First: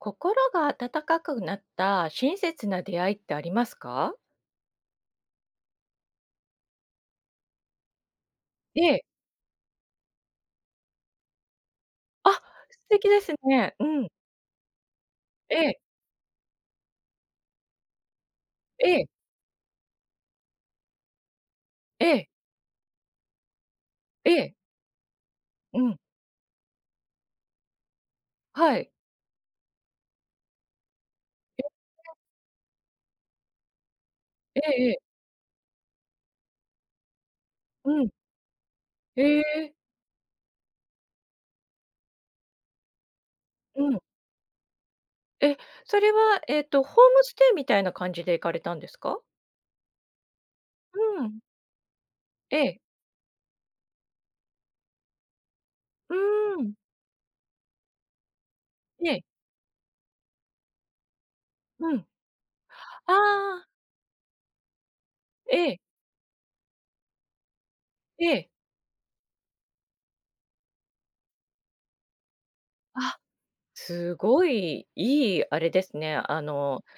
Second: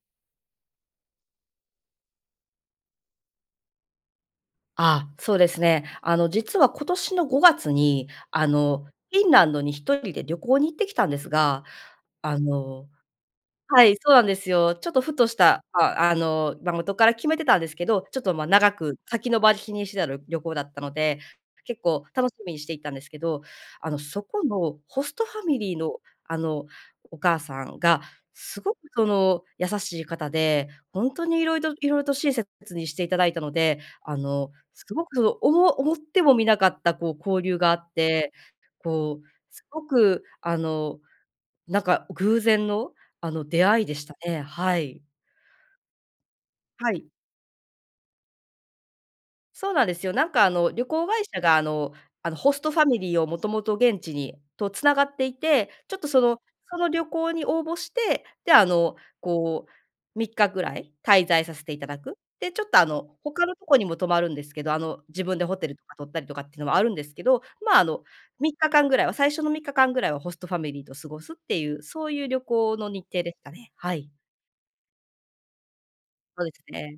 心が温かくなった親切な出会いってありますか？ああ、そうですね。あの実は今年の5月にあの、ええ。フィンランドに1人で旅行に行ってきたんですが、あ、あ素の敵ですね。はうい。ん。そうなんですよ。ちょっとふとしえたえ。ああの、ま、元から決めてたんですけど、ちょっと、ま、長えくえ。先延ばしにしてたりょ旅行だったので、結構ええ。楽しみにしていたんですけど、あの、そえこえ。のホストファミリーうのん。あの、お母さんがすごはくい。その優しい方で、ほんとに色々色々と [unintelligible] 親切にしていただいたので、あの、ええすええ。ごく、おも思ってもみなかった、こう、交流があうっん。て、こう、へすえ。ごくあの、なんか偶然のあの、出会ういでん。したね、はい。え、それは、えっと、ホはい。ームステイみたいな感じで行かれたんですか？そうなんですよ。なんかあの旅行う会ん。社があのあの、ホスえトえ。ファミリーをもともと現地にと繋がっていて、ちょっとうそのーん。その旅行に応募して、であの、ええ。こう、3日ぐらい滞在させていたうだん。く。で、ちょっとああの、他のあ。とこにも泊まるんですけど、あの、自分でホテえルえ。とか取ったりとかっていうのもあるんですけど、まあ、あの、ええ。3日間ぐらいは、最初の3日間ぐらいはホストファミリーと過ごすっていう、そういう旅行の日あ、程ですかね、はい。すごい、いいあれですね、あそうですのね。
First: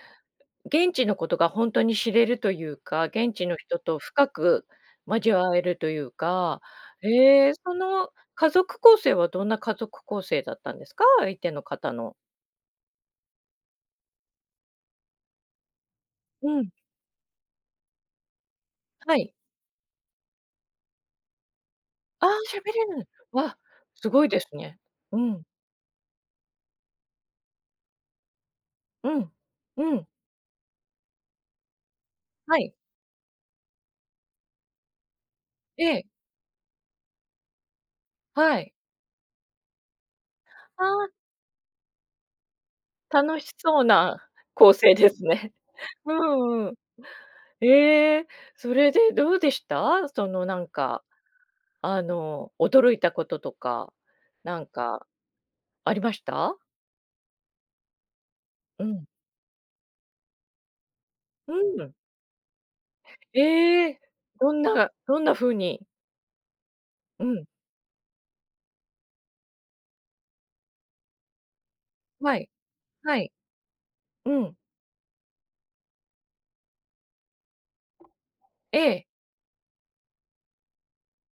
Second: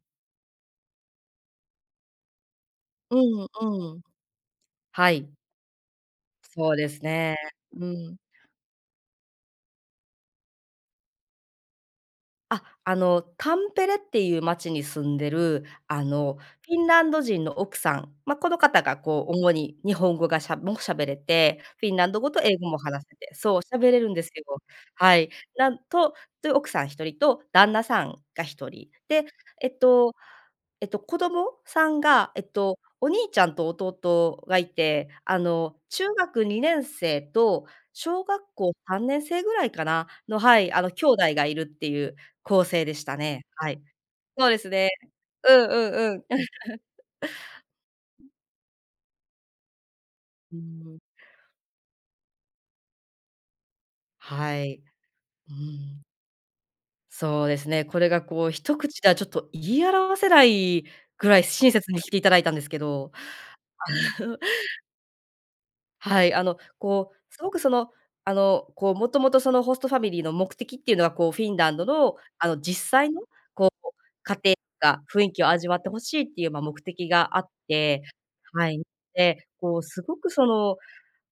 現地のことがほんとに知れるというか、う現地んの人うとん。深くはい。交わえるというか、そうですね。へえ、そうのん。家族構成はどんな家族構成だったんですか？相手の方の。あ、あのタンペレっていう町に住んでる、あの、うん。フィンランド人の奥さん、ま、この方がはこい。う主に日本語がしゃも喋れて、フィンランドああ、語と英喋語もれ話る、せてわ、そう、喋れするんでごいすでけすどね。うはい、ん。なんとという奥さん1人と旦那さんが1人、うで、ん。えっうん。と、えっと子供さんがえっはい。とお兄ちゃんと弟がいて、あのえ中え。学2年生と小学は校い。3年生ぐらいかな、の、はい、ああの兄あ。弟がいるっていう構成でした楽ね。しはそい。うなそうです構ね。成ですね。うんうんううん。んうん。ええ、それでどうでした？そのうなんん。か、あの驚いたこととか、はなんい、か。うありん。ました？そうですね、これがこう一う口ん。ではちょっと言い表せないぐらいう親切ん。にしていただいたんですけど。ええ、どんなどんな風に？はい、あの、こううすん。ごく、その、あの、こう、もともと、そのホストファミリーの目的っていうのは、こう、フィンランドのはあい。の実際はのい。こう家うん。庭か、雰囲気を味わって欲しいっていう、ま、目的があって、はえい、え。で、こうすごくその、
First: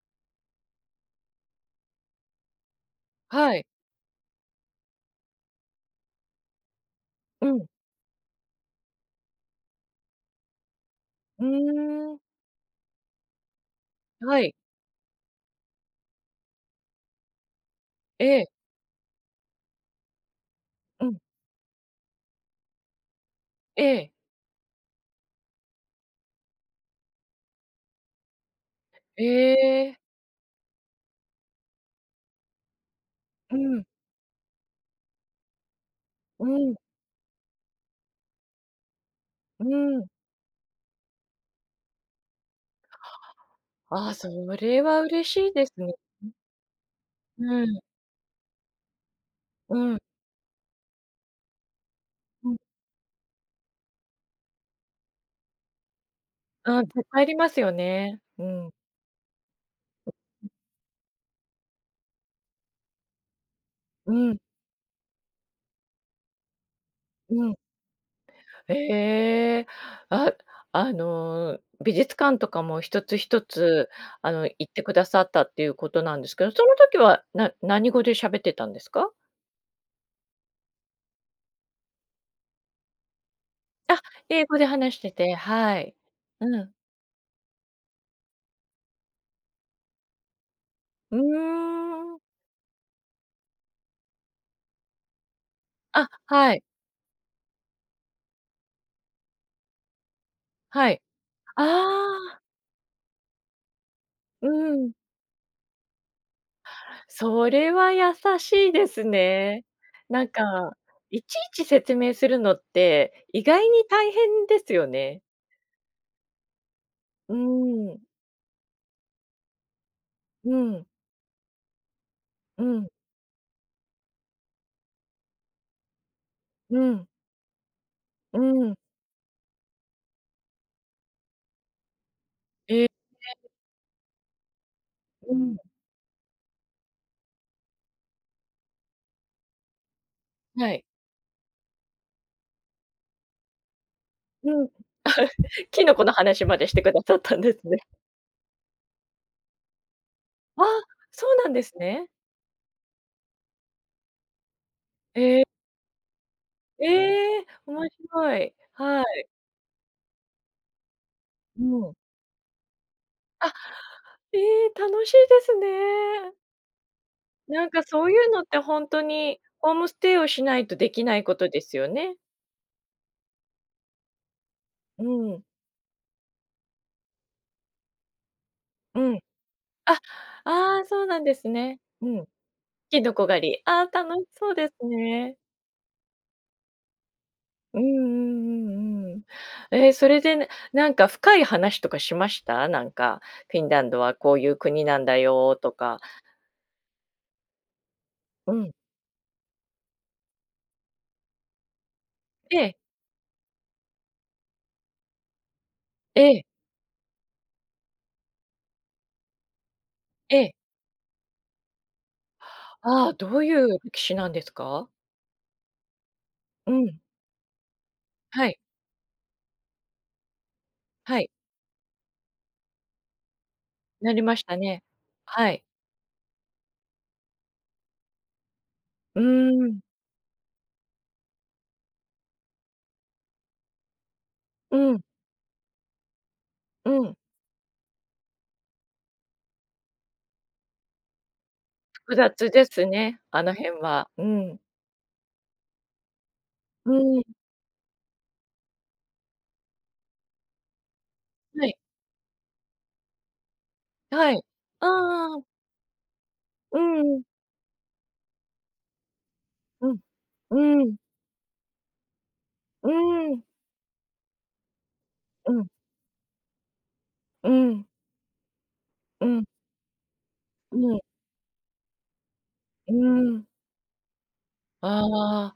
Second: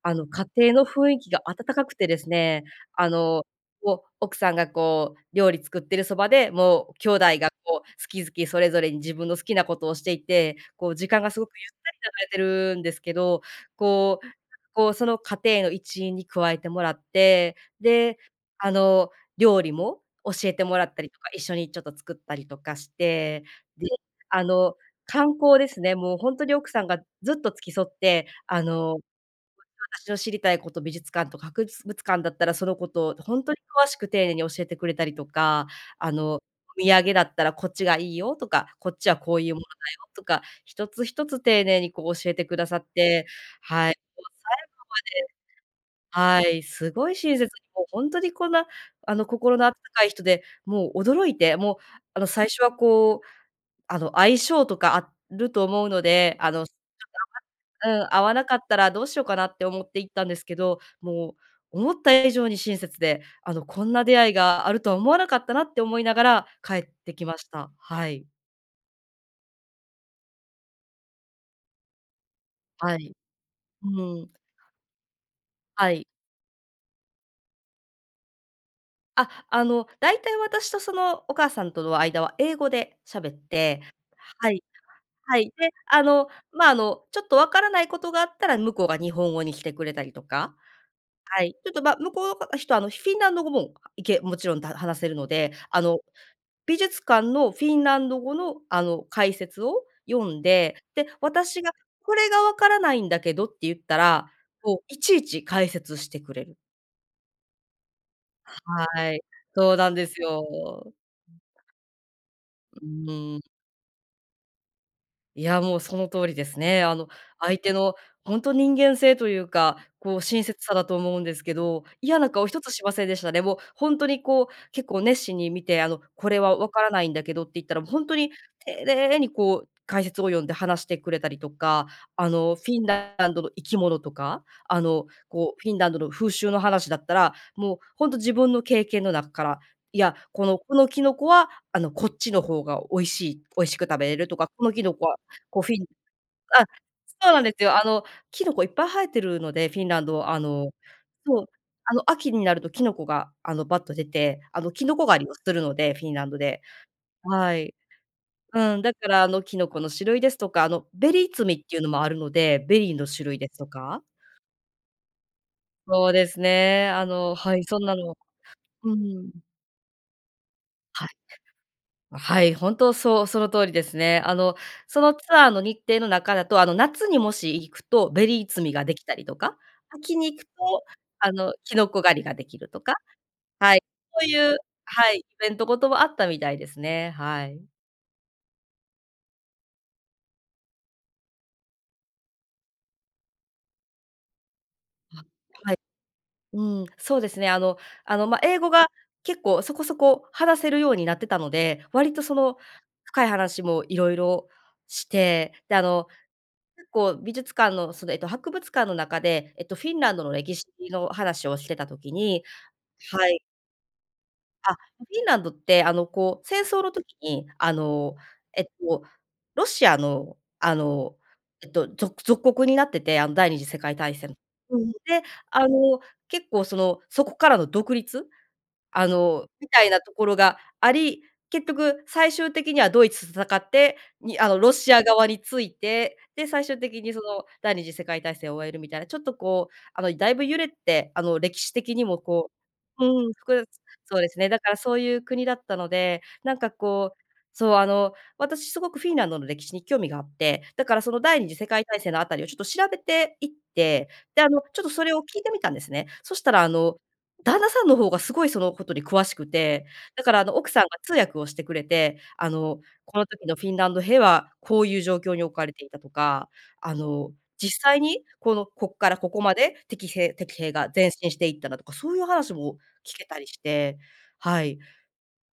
あの家庭の雰囲気が暖かくてですね、あの、はい。こう、奥さんが、こう、料理作ってるそばで、もう兄弟うがん。こう好き好きそれぞれに自分の好きなことをしていて、こう、時間がすふごくゆっーん。たり流れてるんですけど、こう、はい。こうその家庭の一員に加えてもらって、で、ええ。あの料理も教えてもらったうりん。とか、一緒にちょっと作ったりとかして、えで、え。あの観光ですね、もうほんとに奥さんがずっと付き添って、あの、ええ。私の知りたいこと、美術館とか博物館だったらそのことをほんとうにん。詳しく丁寧に教えてくれたりとか、あのおうん。土産だったらこっちがいいよとか、こっちはこういうものうだん。よとか、一つ一つ丁寧にこう教えてくださって、はい、もうあ、そ最後れは嬉しいですんね。まではい、すごい親切にうもん。うほんとにこんなあの、心の温うん。かい人でもう驚いて、もうあの最うん。初はこうあの相性とかあると思うので、あの、ああ、ぜ帰りますよ うん、ね、合わうなかっん。たらどうしようかなって思って行ったんですけど、もう思った以上に親切で、あのこんなう出会いん。があるとは思わなかったなって思いながら帰ってきまうしん。た。はい。ええ、ああの美術館とかもは一つい。一つうあん。の行ってくださったっていうこはとい。なんですけど、その時は、な何語で喋ってたんですか？あ、あのだいたい私とそのお母さんとの間は英語で喋ってあ、英は語い、で話しててはい、で、はい、あのうまん。あのちょっとわからないことがあったら向こうが日本語にしてくれたりとか、うーはい、ちょっとま向ん。こうのか、人はあのフィンランド語もいけもちろん、ただ、話せるので、あのあ、はい。美術館のフィンランド語のあの解説を読んで、はい、で、あ私がこれあ。がわからないんだけどって言ったら、うこうん。いちいち解説してくれる。それは優しいですはい、ね。そうなんですなんかよ。いちいち説明するのっうてん。意外に大変ですよね。いやもうその通りですね。あのう相手のん。ほんと人間性というか、こう親う切さん。だと思うんですけど、嫌な顔一うつしん。ませんでしたね。もうほんとにこう結構熱心に見てあのこれはわうからなん。いんだけどって言ったら、もうほんとにうん。丁寧にこう解説を読んで話してくれたりとか、あの、フィえンえ。ランドえ。の生き物とか、あのうこん。う、フィンランドの風習の話だったら、もうほんと自分の経験の中から、いや、この、はこい。のキノコはあのこっちの方が美味しい美味しく食べれるとか、うこん、のキノコはこう フィキンノコの話まあ、でしてくださっそうたなんんでですすね。よ。あの、キノコいっぱい生えてるので、フィンランドああ、のそうそう、なんですあのね。秋になるとキノコがあのバッと出て、あの、キノコ狩りをええ。するので、フィンランドで。ええ、はい。面白い、うん、だはからい。あのキノコの種類ですとか、あのベリー摘みうっていうのん。もあるので、ベリーの種類であ、すとかええ、楽しいですそうでね。すね、あのはい、なんそかんなそういのうのってほんうとにん。ホームステイをしないとできはい。ないことですよね。あ、はい、本当そうその通りですね。あのそうのツん。アーの日程の中だと、あの夏にもし行くとベリー摘みがでうきたん。りとか、秋に行くあ、ああとそうなんあですのキね。ノコう狩りん、ができるとかきのこ狩り。ああ楽はしい、そうそいううですはい、イね。ベントごとはあったみたいですね。はい。うんうんうんうん。え、それでなんか深い話とかしました？なんかフィンランドはこういう国なんだあ、よとはい。か。うん、そうですね。あの、あの、ま、う英語ん。が結構そこそこ話せるようになってたので、割とそのええ。深い話もいろいろして、であのええ。結構美術館のそのえっと博物館の中で、えっとフィンランドのええ。歴史の話をしてた時にああ、どはい。ういう歴史なんですあ、か？フィンランドってあのこう、戦う争のん。時に、あのはい。えっと、ロシアの、あのはい。えっと、ぞ属国になってて、あの第二次世界な大りま戦。したね。で、はい。あの結構その、そこからの独立、あうのみん。たいなところがあり、結局最終的にはドイツと戦って、にあのロうシん。ア側について、で最終う的にん。その第二次世界大戦を終えるみたいな、ちょっとこうあのだいぶ揺れてあの歴史的に複も雑こうですうね、ん、あの複雑辺は、そううですね、ん。だからそういう国だったので、なんかうこうん。そうあの私すごくフィンランドの歴史に興味があって、だからその第二次は世い。界大戦のあたりをちょっと調べていって、はい。であの、ちょっとそれをあ聞いあ。てみたんですね。そしたらあうの、ん。旦那さんの方がすごいそのことに詳しくて、うん。だからあの奥さんうがん。通訳をしてくれて、あの、うこのん。時のフィンランド兵は、こういう状況にう置かん。れていたとか、あの、う実ん。際にこのこっからうここん。まで敵せ敵兵うがん。前進していっただとか、そういう話もう聞けたりん。して、はい。ああ、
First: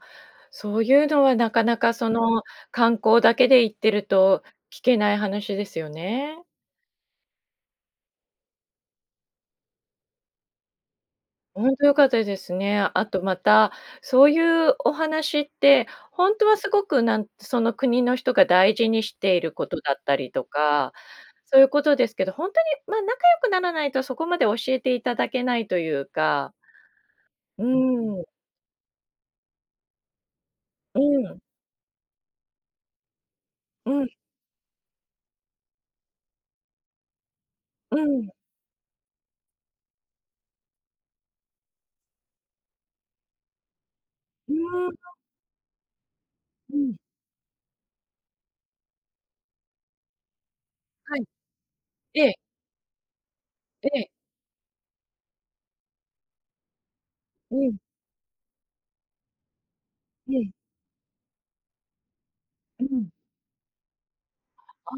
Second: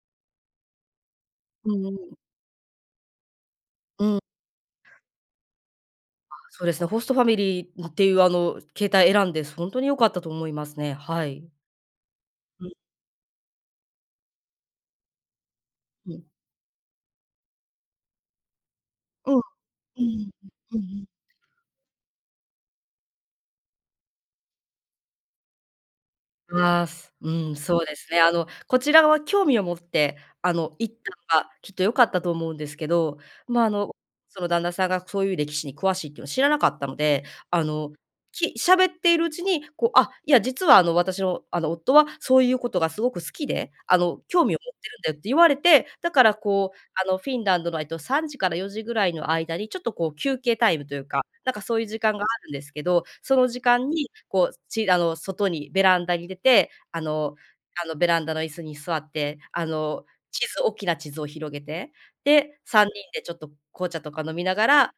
そうゆうのはなかうなかそん。の観光だけで行ってるうん。と聞けない話ですよあ、ね。そうですね、ホストファミリー、な、っていうあの形態選んでほんとに良かったと思いますね、はい。ほんと良かったですうん。ね。あとまた、そういうお話って、うほん。んとはすごくなんその国の人が大事にしうてん。うんいることだったうりん。とうんか、うん。そういうことですけど、ほんとに、ま、仲良くならないとそこまで教えていただけないというかああ、すうん、うそうですね。ん。あの、こちらは興味を持ってあの行っうたん。のがきっと良かったと思うんですけど、まあ、あうのん。その旦那さんがそういう歴史に詳しいっていうのは知らなかったので、あの、うん。き喋っているうちに、こう、あ、いや、実はあの私のあの夫はそういうことがすごく好きで、あの興う味を持ってーるんだん。よって言われて、だからこううん。あのフィンランドのえっと3時から4時ぐらいの間にちょっとこう休憩タイムというはか、い。なんかそういう時間があええ。るんですけど、その時え間え。にこう、ちあの外にベランダに出て、あの、うん。あのベランダの椅子に座って、あのう地ん。図、大きな地図を広げて、で、う3人ん。でちょっと紅茶とか飲みながら、ああ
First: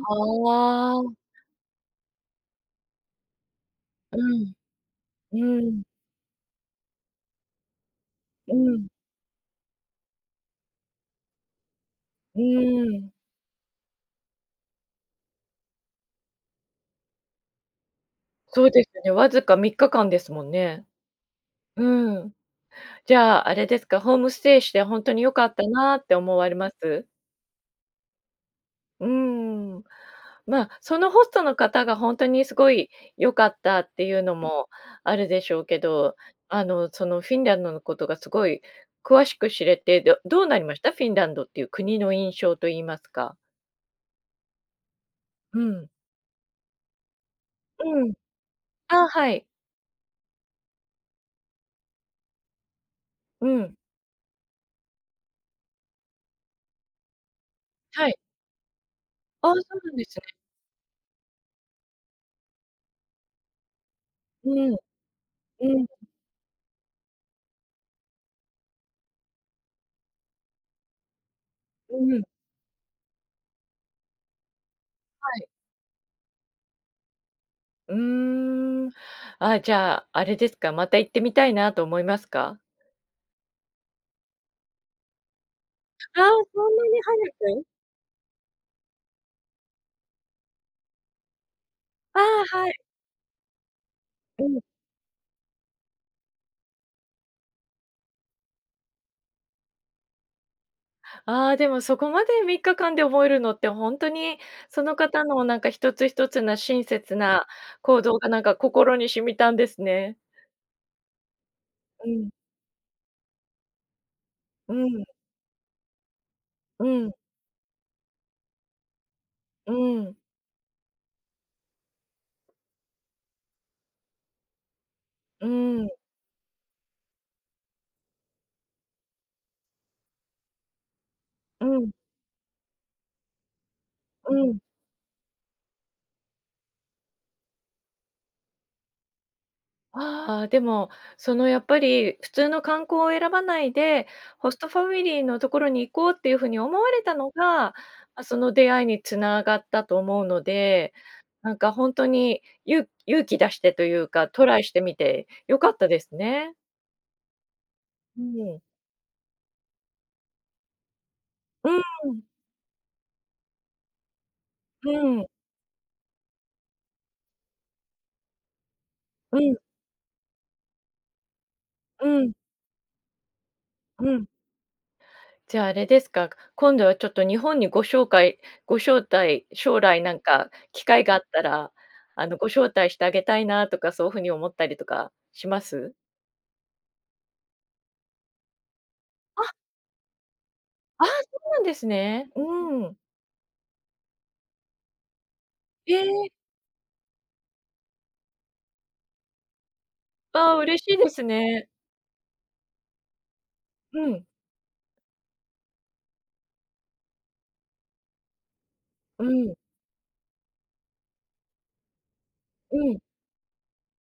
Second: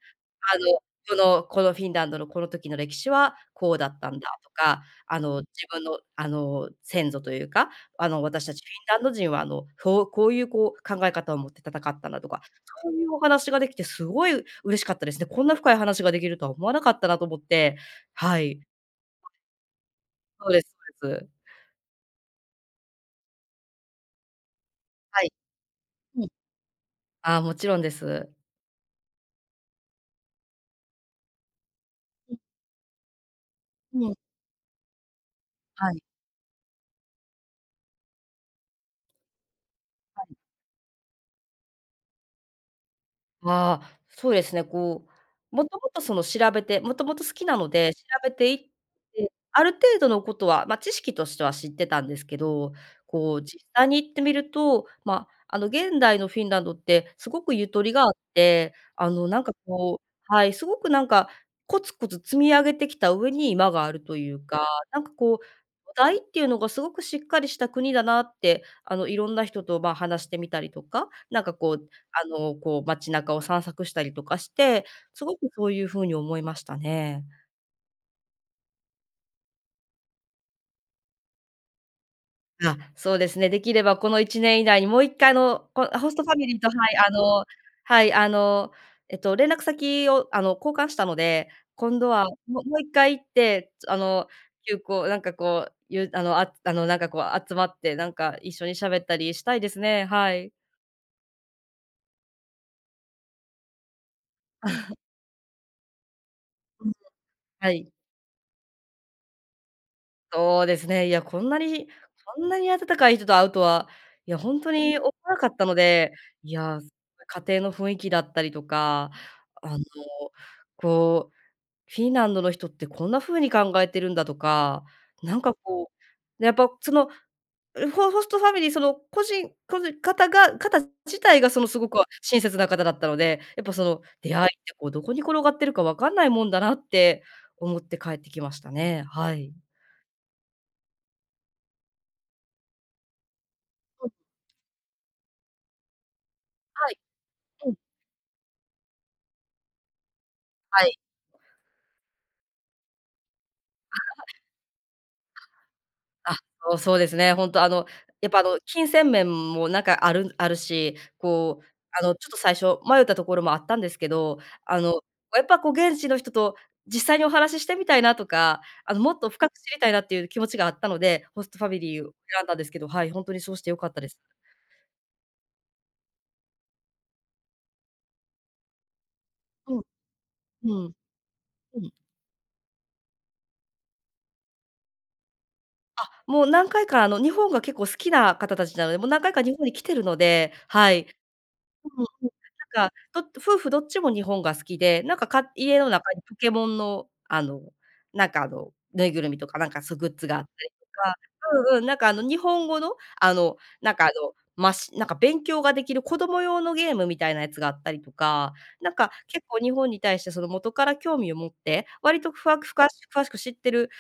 のあ。この、このフィンランドのこの時の歴史はこうだったうんだとん。か、あの自う分ん。のあの先祖というか、あの私うたちフィん。ンランド人はあのそう、こういうこう考え方を持って戦ったんだとか、うそういん。うお話ができてすごい嬉しかったですね。こんな深い話ができるとは思わなかったなと思って、はい。そうですね、わずか3日間ですもそんうですね。そうです。うん。じゃあ、あれですか、ホームステイしてほんとはにい。良かったなってうん。思われます？ああ、もちろんです。うーん、まあ、そのホストの方ほんとうん。にすごい良かったってうん。いうのもあるでしょうけはい。ど、あの、その、フィンランドのことがすごい詳しく知れて、どはい。どうなりました？フィンランドっていう国の印象といいますか？うわあ、そうですね、こう、うもとん。もとその調べてもともと好きなので調うん。べて行っああ、はて、い。ある程度のことは、ま、知識としては知ってたんですけど、こうう実ん。際に行ってみると、ま、あの、現代のフィンランドってすごくゆとりがはあっい。て、あの、なんああ、かそうなんこですうね。はい、すごくなんかコツコツ積み上げてきた上に今があるといううか、ん。なんかこうう土ん。台っていうのがすごくしっかりした国だなって、あの、いろんな人と、ま、話してみたりとか、なんかこう、うん。あの、こう、街中を散策したりとかしてすはごい。くそういう風に思いましたね。うーん。あ、じゃあ、あれですか、また行ってみたいなと思いますか？うあ、そうですね、できればこの1年以内にもう1回あの、こホスあトあ、ファミリーとそんなはい、にあの早く？はい、あの、えっと連絡先をあの、交換したので、今度あは、あ、もはい。もう1回行って、つあの、うん。旧交なんかこう、ゆうあの、ああの、なんか、こう集まってなんか一緒にしゃべったりしたいですね、はい。あ、でも、そこまで3日間で覚えるのってほんとにその 方の、なんか、一つ一つな親うん。切なはい。行動が、なんか、心に染みたんですね。そうですね、いや、こんなに、うん。こんなに温かい人と会うとは。いや、ほんとうに、ん。かったので。いや、うん。家庭の雰囲気だったりとか、うあの、ーん。こう、フィンランドの人ってこんな風に考えてるんだとか、なんうか、ーこん。う、やっぱ、その、ん、ホホストファミリー、その、個人個人方が方自体が、そのうすごん。く親切な方だったので、やっぱその、う出会いっん。て、こう、どこに転がってるかわかんないもんだなって思って帰ってきましたね、はい。ああ、でも、その、やっぱり、普通の観光を選ばないでうん。ホストファミリーのところに行こうっていうふうに思はわい。れたのうが、ん。ま、その出会いにつながったと思うのはで、い。なんか、ほんとに、ゆ勇気出してというか、トライしてみて良かったですあ、はい。ね。あ、もう、そうですね。ほんと、あの、うやっぱ、あーの、ん。金銭面もなんかあるんあるし、こう、うーあの、ん。ちょっと最初迷ったところもあったんですけど、あうの、ーん。やっぱ、こう、現地の人と実際にお話ししてみたいなとか、あの、もっとう深ん。く知りたいなっていう気持ちがあったので、ホストファミリーうをん。選んだんですけど。はい、本当にそうして良かったでうす。ん。じゃあ、あれですか。今度はちょっと日本にご紹介ご招待、う将ん。来なんかう機ん。会があったら、うん。あの、ご招待してあげたいなとか、そうふうに思ったりとかします？あ、もう何回か、あの、日本が結構好きな方たちなので、もう何回かあ。日本に来てるので、はあ、い。そうなんですそうなんでね。す。うななーんか、ん。ど夫婦どっちも日本が好きで、なんか、か家の中え。にポケモンの、あの、なんか、あの、ぬいぐるみとか、なんか、そう、グッズがあったああ、り嬉としいでかすね。うんうん、なんか、あの、日本語の？あの、なんうか、あん。の、ましなんか、勉強ができる子供用のゲームみたいなやつがあったりとか。なんか、う結ん。構日本に対してその、元から興味を持って、割とふわふうかん。詳しく知ってる、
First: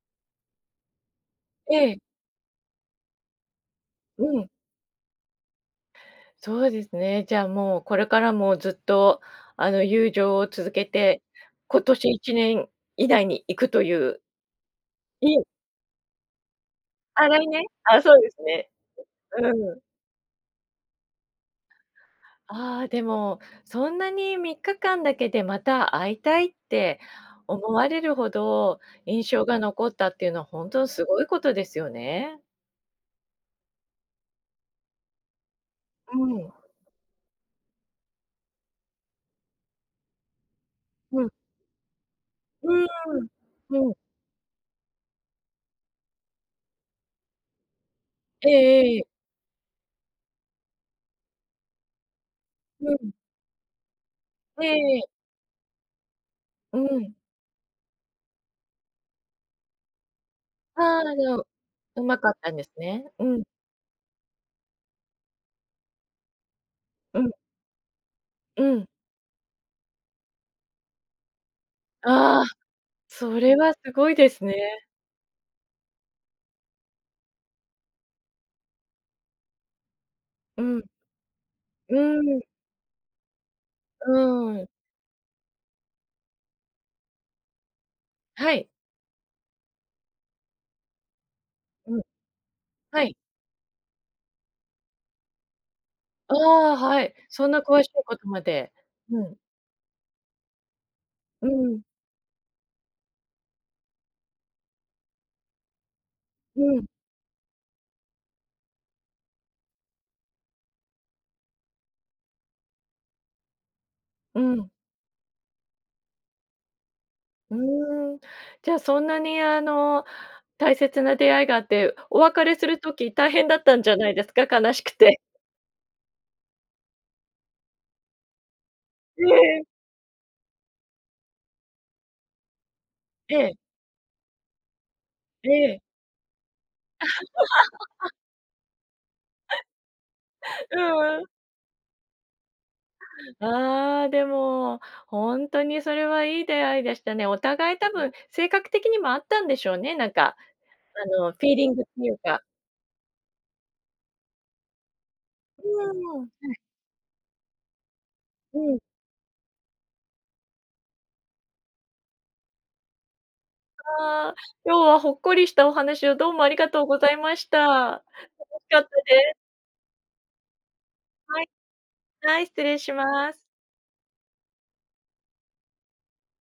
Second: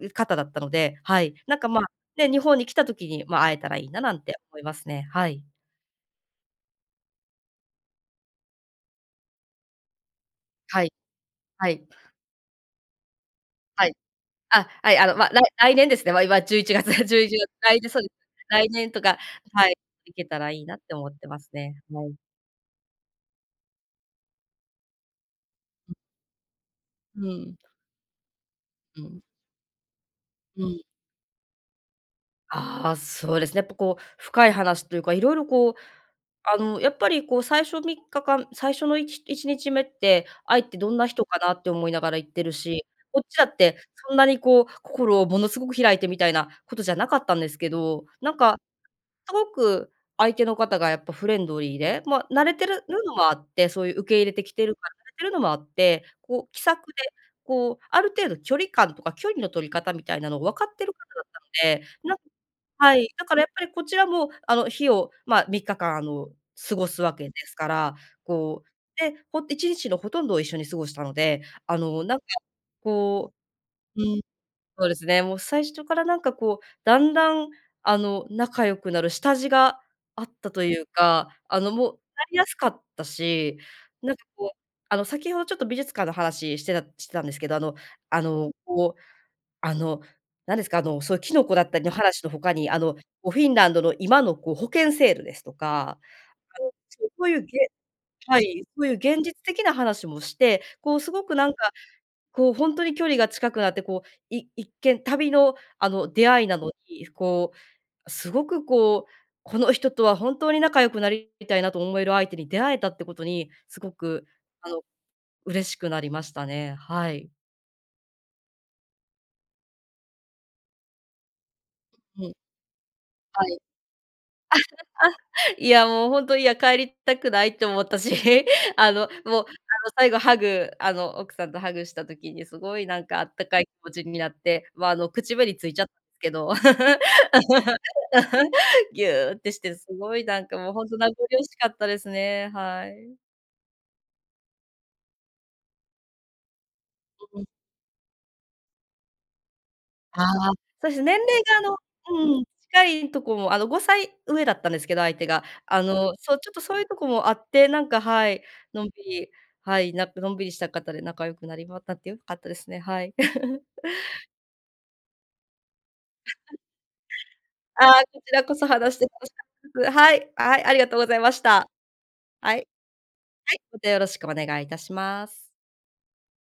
う、方だったので、はい。なんか、ま、ええ。ね、日本に来た時に、ま、会えたらいいな、なんうてん。思いますね、はい。そうですね、じゃあもうこれからもずっと、あの、友情を続はけい。て、は今い。年1年以内に行くとはいい。うあ、はい、あの、ま、うらいん。来年ですね、ま、今、11月 中あ、旬、来年？来年そあ、うです、そうです来ね。年とかう、はい、うん。行けたらいいなって思ってますね、はい。ああ、でもそんなに、3日間だけでまた 会いたいってうん。思われるほどう印ん。象が残ったっていうのは、ほうんとん。にすごいことですよね。ああ、そうですね、やっぱこう、深い話というか、色々こううん。あの、やっぱりこう、最初3日間、最初のいち1日目って相手どんなう人ん。かなって思いながら行ってるうし、こっーん、ちだって、うん。そんなにこう、心をものすごく開いてみたいなことじゃなかったんですけど、なんええか、ええええ。すごく相手の方が、やっぱ、フレンドリーで、ま、慣れてるうん。のもあって、そういう受け入れてきえてるから、えええ。慣れてるのもあって、こう気さうくで、ん。こうある程度距離感とか距離の取り方みたいなのを分かっあてる方あ、だっでたんも、で、うなんまかったんですはい、ね、うだからん。やっぱりこちらもあの、日を、ま、3日間あの、過ごすわうけでん。すから、うこうん。で、ほ1日のほとんどを一緒に過ごしたので、あの、なんかああ！こそれはすううごいーん、ですね。そうですね、もう最初からなんかこう、だんだんあの、仲良くなる下地があったうといん。うか、あの、もううーなりん。やすかったし、うなんかこうーん。あの、先ほどちょっと美術館の話してた、してたんですけど、あの、あのはい。こう、あの、なんですか、あの、そういうキノコだったりのうん。話の他に、あの、こはい。うフィンランドの今のこう保険制度ですとか、あ あ、はい、そういう、そんなげ詳しいことはまい、で、そういうう現実ん。的な話もして、こうすごくなうんかん。こう、ほんとに距離が近くなって、こう、い一見、旅のあの、出会いなうのん。に、こう、すごくこう、「この人とは本当に仲良くなり、みたいな」と思える相手に出会えたってことに、すごく、うん。あの、嬉しくなりましたね。はい。うーん、じゃあそんなにあの、大切な出会いがあって、おうん。別れする時大は変だっい。たんじゃないですか？悲しくて。いやもう、ほんと、「いや、帰りたくない」って思ったし、あの、えもうあの、え。最後ハグあの、奥さんとハグした時にすごいなんかあっえたえ。かい気持ちになって、まあ、あの、口え紅ついちえ。ゃっ、けど、ぎゅってしてすごいなんか もう、ほんと名残うん。惜しかったですね。はい。ああ、でも、ほんとにそれはいい出会いでしたね。うおん。互い多分、性格的にも合ったんでしょうね、なんああ、かそうです、あ年の、フ齢ィーがあリンの、グっていううか。ん、近いとこもあの、5歳上だったんですけど相手が、あの、はそうちょっい。とそういうとこもあって、なんか、はい、うん。のんびり、はい、なんかのんびりした方で仲良くなり 良かったですね。はい。ああ、今日はほっこりしたお話をどうもありがとうございました。あ楽あ、こちらこそしかった話して楽しです。かっ、です。はい、はい、ありがとうございまはしい。た。はい、はい。失礼はします。い、またよろしくお願いいたします。